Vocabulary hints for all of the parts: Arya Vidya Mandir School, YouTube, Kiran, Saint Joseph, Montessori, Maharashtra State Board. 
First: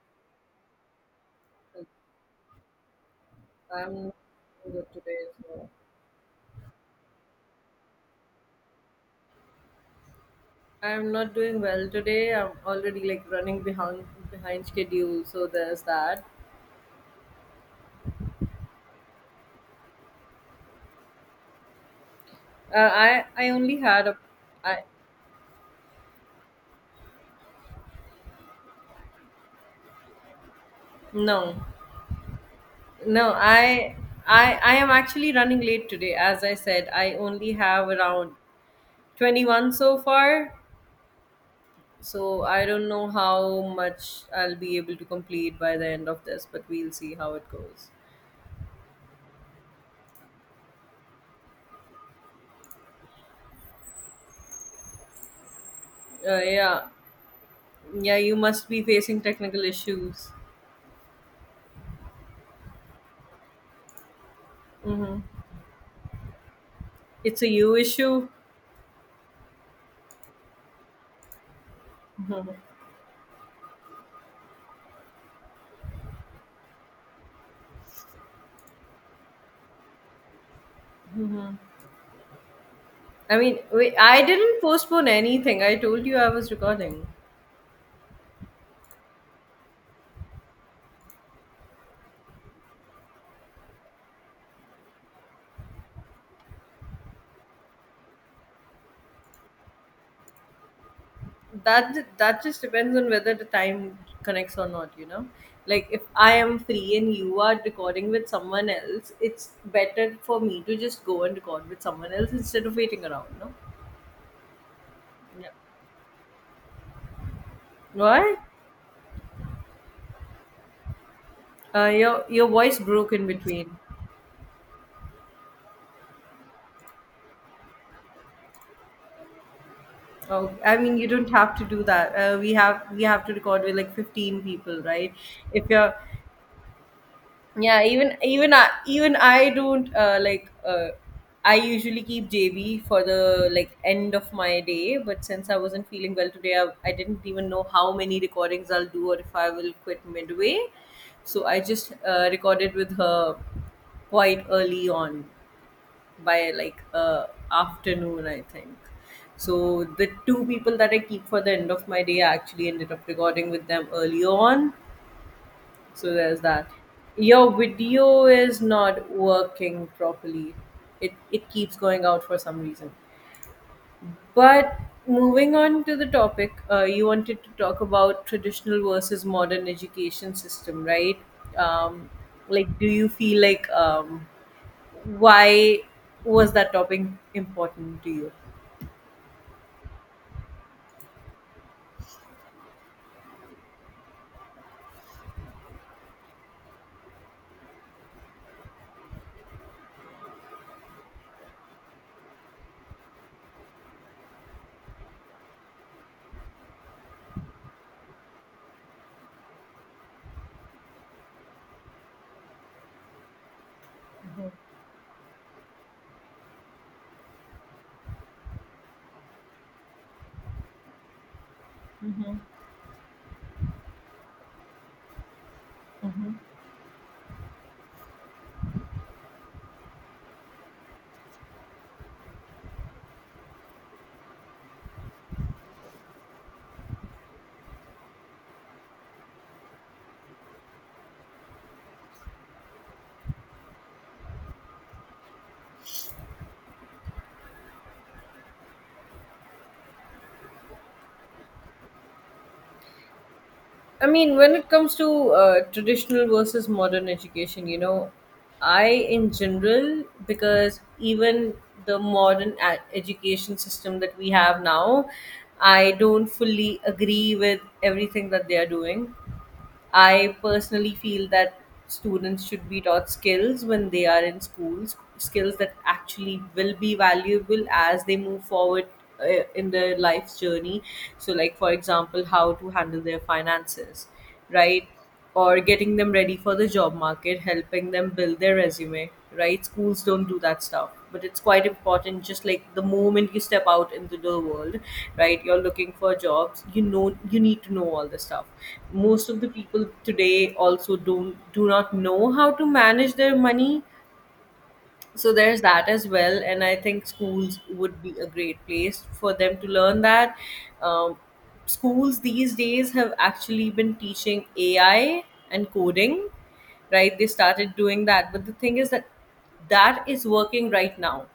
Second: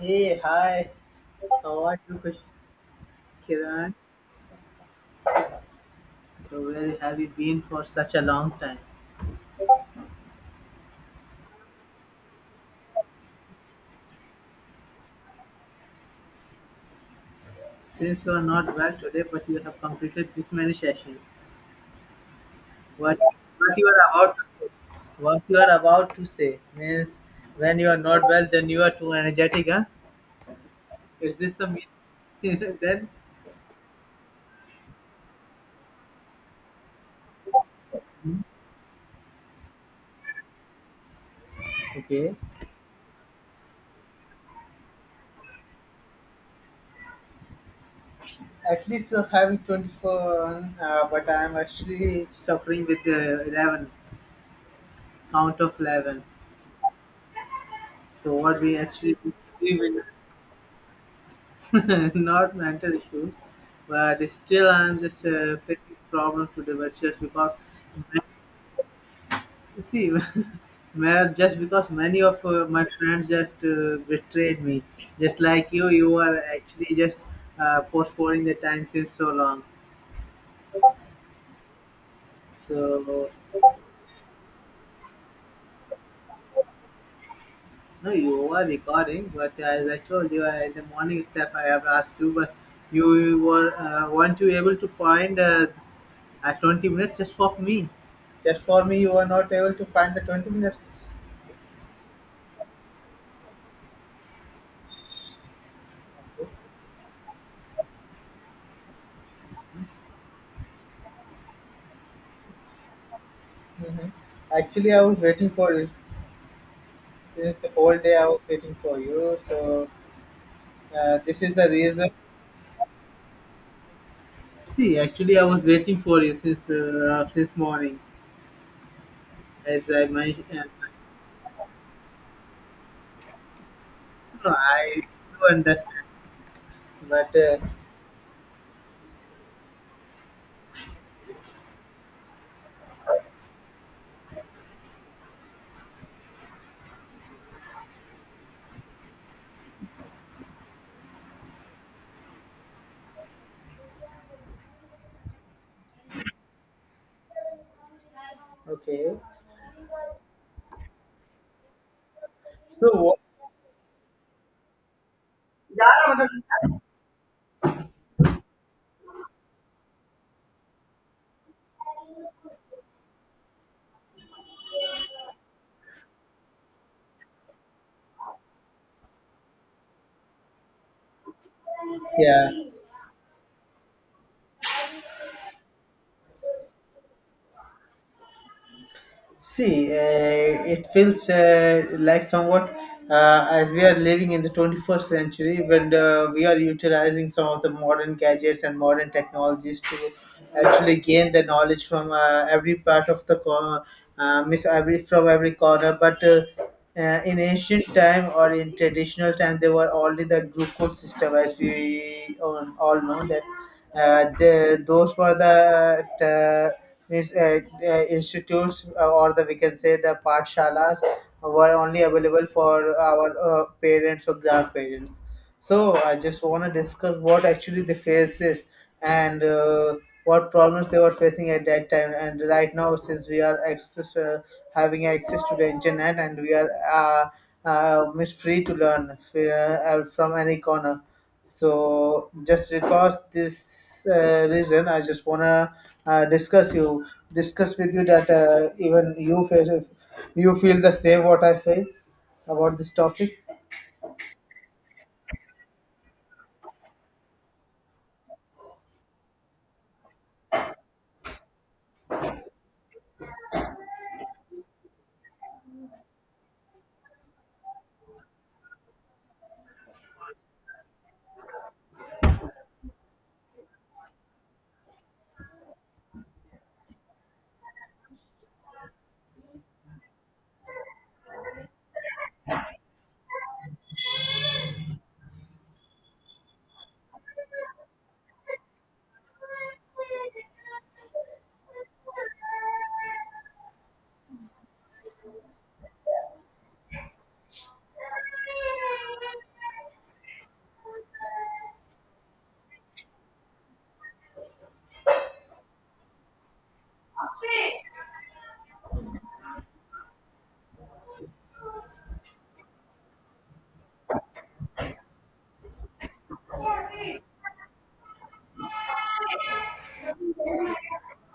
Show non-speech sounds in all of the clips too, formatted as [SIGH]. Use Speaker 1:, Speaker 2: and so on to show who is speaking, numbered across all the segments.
Speaker 1: Hey, hi. How are you, Kiran?
Speaker 2: I'm good today, so
Speaker 1: So, where have you been for such a long time?
Speaker 2: I'm not doing well today. I'm already like running behind schedule, so there's that.
Speaker 1: Since you are not well today, but you have completed this many sessions.
Speaker 2: Uh,
Speaker 1: What
Speaker 2: I I
Speaker 1: what
Speaker 2: only
Speaker 1: you
Speaker 2: had
Speaker 1: are
Speaker 2: a
Speaker 1: about to say?
Speaker 2: I
Speaker 1: What you are about to say means when you are not well, then you are too energetic, huh? Is this
Speaker 2: no
Speaker 1: the meaning? [LAUGHS] then
Speaker 2: no I I am actually running late today. As I said, I only have around 21 so far.
Speaker 1: okay.
Speaker 2: So I don't know how much I'll be able to complete by the end of this, but we'll see how it goes.
Speaker 1: At least you are having 24, but I am actually suffering with the 11 count of 11.
Speaker 2: Yeah, yeah.
Speaker 1: So
Speaker 2: You
Speaker 1: what
Speaker 2: must
Speaker 1: we
Speaker 2: be
Speaker 1: actually
Speaker 2: facing technical
Speaker 1: do,
Speaker 2: issues.
Speaker 1: [LAUGHS] not mental issues, but still I'm just
Speaker 2: Mm-hmm.
Speaker 1: facing problems today. But just
Speaker 2: It's a
Speaker 1: because,
Speaker 2: you issue.
Speaker 1: see, [LAUGHS] just because many of my friends just betrayed me, just like you are actually just postponing the time since so long. So
Speaker 2: Wait, I didn't postpone anything. I told you I was recording.
Speaker 1: no, you were recording, but as I told you in the morning itself, I have asked you, but you were weren't you able to find at 20 minutes just for me? Just for me, you were not able to find the 20 minutes.
Speaker 2: That just depends on whether the time connects or not, you know? Like if I am free and you are recording with someone else, it's better for me to just go and record with someone else instead of waiting around, no?
Speaker 1: Hmm. Actually, I was
Speaker 2: Yeah.
Speaker 1: waiting for it since the whole day. I
Speaker 2: Why?
Speaker 1: was waiting for you, so this is the
Speaker 2: Uh,
Speaker 1: reason.
Speaker 2: your your voice broke in between.
Speaker 1: See, actually, I was waiting for you since morning, as I
Speaker 2: Oh,
Speaker 1: mentioned.
Speaker 2: I mean, you don't have to do that. We have to record with like 15
Speaker 1: No,
Speaker 2: people,
Speaker 1: I
Speaker 2: right?
Speaker 1: do
Speaker 2: If you're
Speaker 1: understand, but
Speaker 2: Yeah, even I don't I usually keep JB for the like end of my day, but since I wasn't feeling well today, I didn't even know how many recordings I'll do or if I will quit midway. So I just recorded with her quite early on by afternoon, I think.
Speaker 1: okay.
Speaker 2: So the two people that I keep for the end of my day, I actually
Speaker 1: So
Speaker 2: ended up
Speaker 1: what?
Speaker 2: recording with them early on so there's that. Your video is not working properly. It keeps going out for some reason. But moving on to the topic, you wanted to talk about traditional versus modern education system, right? Um,
Speaker 1: Yeah,
Speaker 2: like, do you feel like why was that topic important to you?
Speaker 1: see, it feels like somewhat as we are living in the 21st century when we are utilizing some of the modern gadgets and modern technologies to actually gain the knowledge from every part of the corner, miss every from every corner. But In ancient time or in traditional time, they were only the group code system, as we all know that. Those were the the institutes, or the we can say the patshalas, were only available for our parents or grandparents. So I
Speaker 2: Hmm.
Speaker 1: just want to discuss what actually the face is and what problems they were facing at that time. And right now, since we are having access to the internet and we are free to learn from any corner. So just because this reason, I just wanna uh, discuss you discuss with you that even you feel the same what I feel about this topic.
Speaker 2: I mean, when it comes to traditional versus modern education, you know, I in general, because even the modern education system that we have now, I don't fully agree with everything that they are doing. I personally feel that students should be taught skills when they are in schools, skills that actually will be valuable as they move forward in their life's journey. So, like for example, how to handle their finances, right? Or getting them ready for the job market, helping them build their resume, right? Schools don't do that stuff, but it's quite important. Just like the moment you step out into the world, right? You're looking for jobs. You know, you need to know all this stuff. Most of the people today also don't do not know how to manage their money, so there's that as well. And I think schools would be a great place for them to learn that. Um, schools these days have actually been teaching AI and coding, right? They started doing that, but the thing is that that is working right now,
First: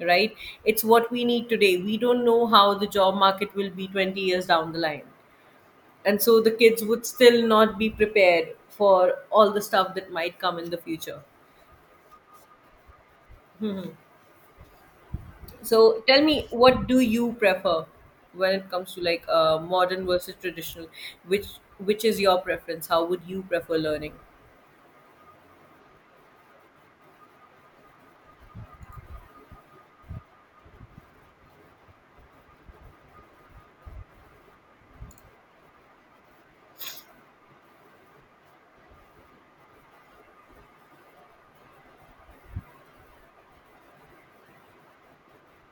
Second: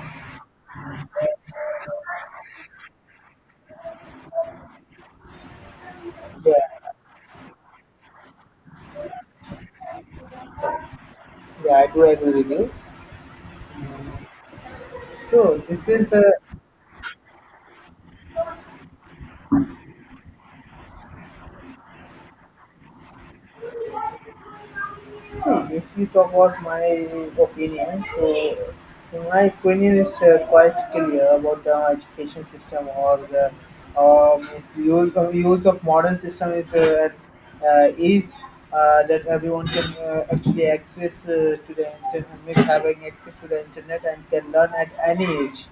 Speaker 2: right? It's what we need today. We don't know how the job market will be 20 years down the line, and so the kids
Speaker 1: Yeah,
Speaker 2: would still not be prepared for all the stuff that might come in the future.
Speaker 1: yeah, I do agree with you. So this
Speaker 2: So
Speaker 1: is
Speaker 2: tell
Speaker 1: the
Speaker 2: me, what do you prefer when it comes to modern versus traditional? Which which is your preference? How would you prefer learning?
Speaker 1: see, if you talk about my opinion, so my opinion is quite clear about the education system or the um, use of modern system is at ease that everyone can actually access to the internet, having access to the internet and can learn at any age.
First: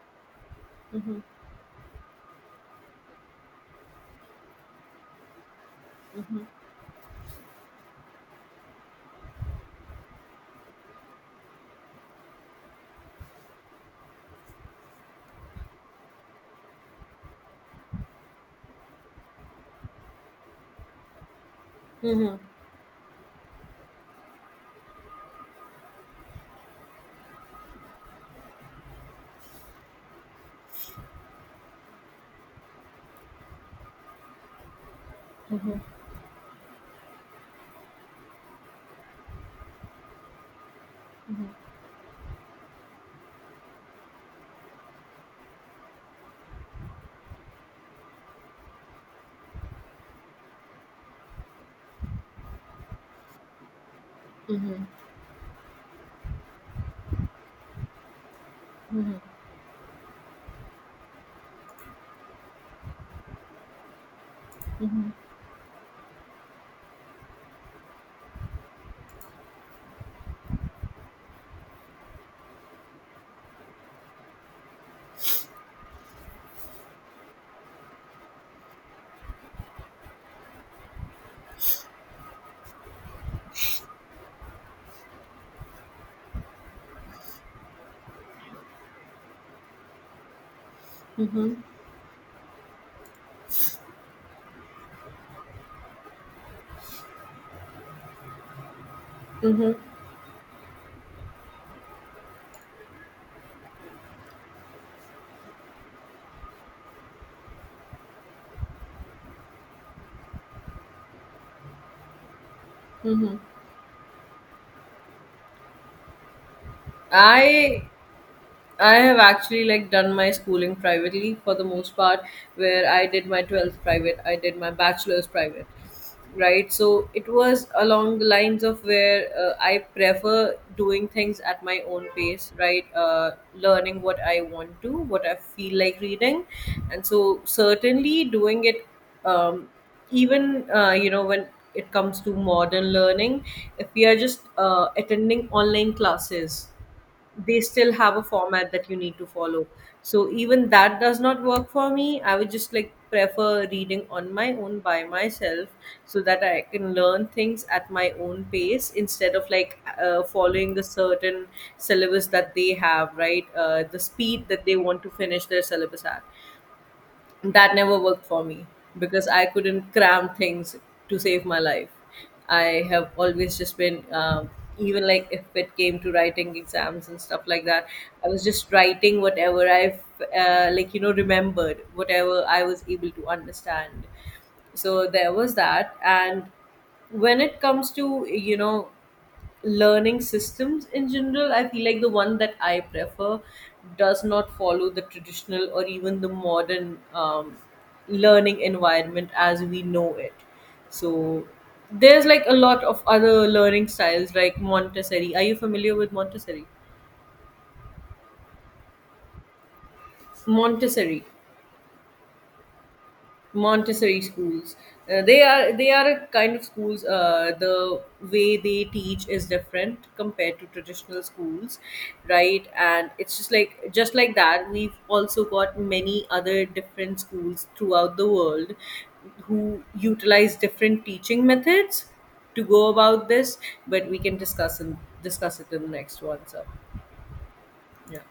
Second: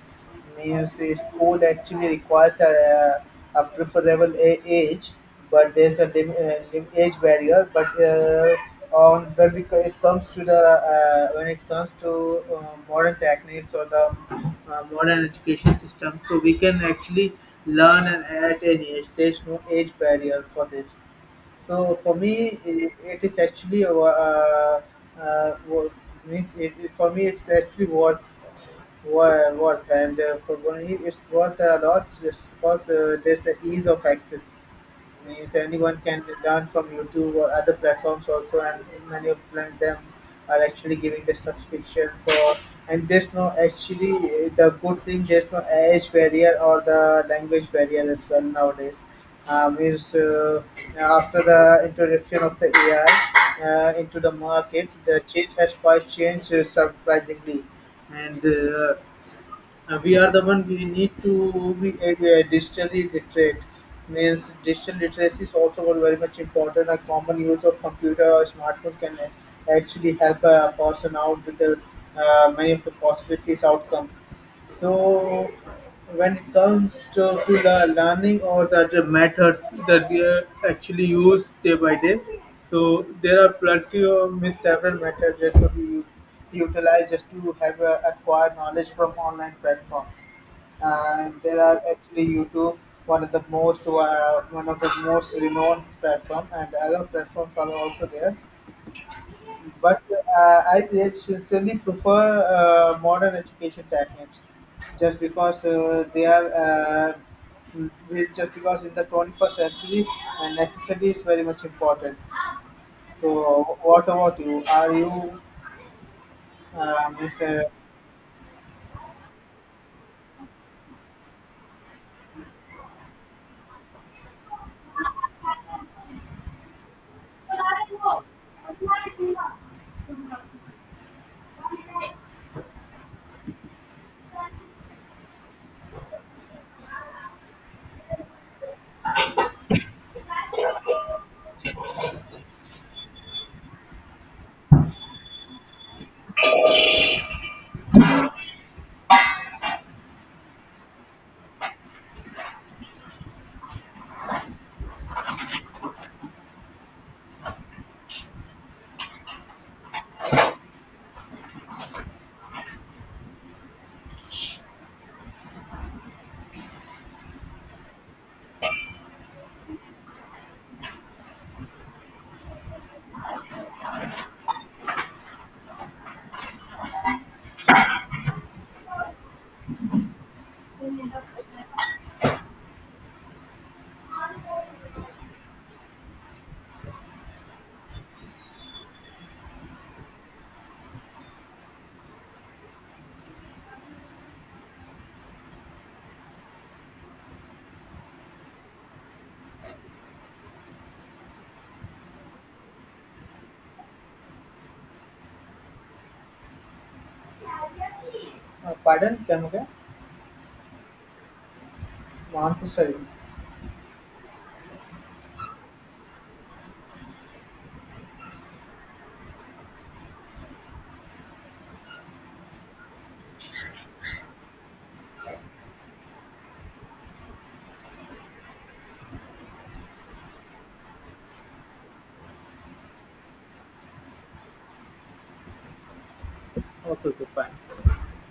Speaker 1: Neo
Speaker 2: Mm-hmm.
Speaker 1: says code actually requires a preferable age, but there's a
Speaker 2: Mm-hmm.
Speaker 1: age barrier. But On it comes to the when it comes to modern techniques or the modern education system, so we can actually learn and at any age. There's no age barrier for this. So for
Speaker 2: Mm-hmm.
Speaker 1: me, it is actually uh, wo- means for me it's actually worth and for Bonnie it's worth a lot just because there's the ease of access means anyone can learn from YouTube or other platforms also and many of them are actually giving the subscription for and there's no actually the good thing there's no age barrier or the language barrier as well nowadays is after the introduction of the AI into the market the change has quite changed surprisingly and we are the one we need to be digitally literate. Means digital literacy is also one very much important. A common use of computer or smartphone can actually help a person out with many of the possibilities outcomes. So when it comes to the learning or the methods that we actually use day by day, so there are plenty of means several methods that could be used utilizers to have acquired knowledge from online platforms. And there
Speaker 2: Mm-hmm.
Speaker 1: are actually YouTube, one of the most renowned platform, and other platforms are also there.
Speaker 2: Mm-hmm.
Speaker 1: But I really sincerely prefer modern education techniques, just because they are. Mm, just because in the 21st century necessity is very much important.
Speaker 2: Mm-hmm.
Speaker 1: So what about you? Are you uh, miss, uh,
Speaker 2: I I have actually like done my schooling privately for the most part, where I did my 12th private, I did my bachelor's private, right? So it was along the lines of where I prefer doing things at my own pace, right? Learning what I want to, what I feel like reading, and so certainly doing it, um, even you know, when it comes to modern learning, if we are just attending online classes, they still have a format that you need to follow. So even that does not work for me. I would just like prefer reading on my own by myself so that I can learn things at my own pace instead of following the certain syllabus that they have, right? The speed that they want to finish their syllabus at, that never worked for me because I couldn't cram things to save my life. I have always just been, even like if it came to writing exams and stuff like that, I was just writing whatever I've, like, you know, remembered, whatever I was able to understand. So there was that. And when it comes to, you know, learning systems in general, I feel like the one that I prefer does not follow the traditional or even the modern learning environment as we know it. So there's like a lot of other learning styles like Montessori. Are you familiar with montessori
Speaker 1: uh, pardon, come again?
Speaker 2: montessori
Speaker 1: Montessori.
Speaker 2: Montessori schools. They are a kind of schools. The way they teach is different compared to traditional schools, right? And it's just like that. We've also got many other different schools throughout the world who utilize different teaching methods to go about this. But we can discuss it in the next one. So
Speaker 1: Okay, okay, fine.
Speaker 2: yeah.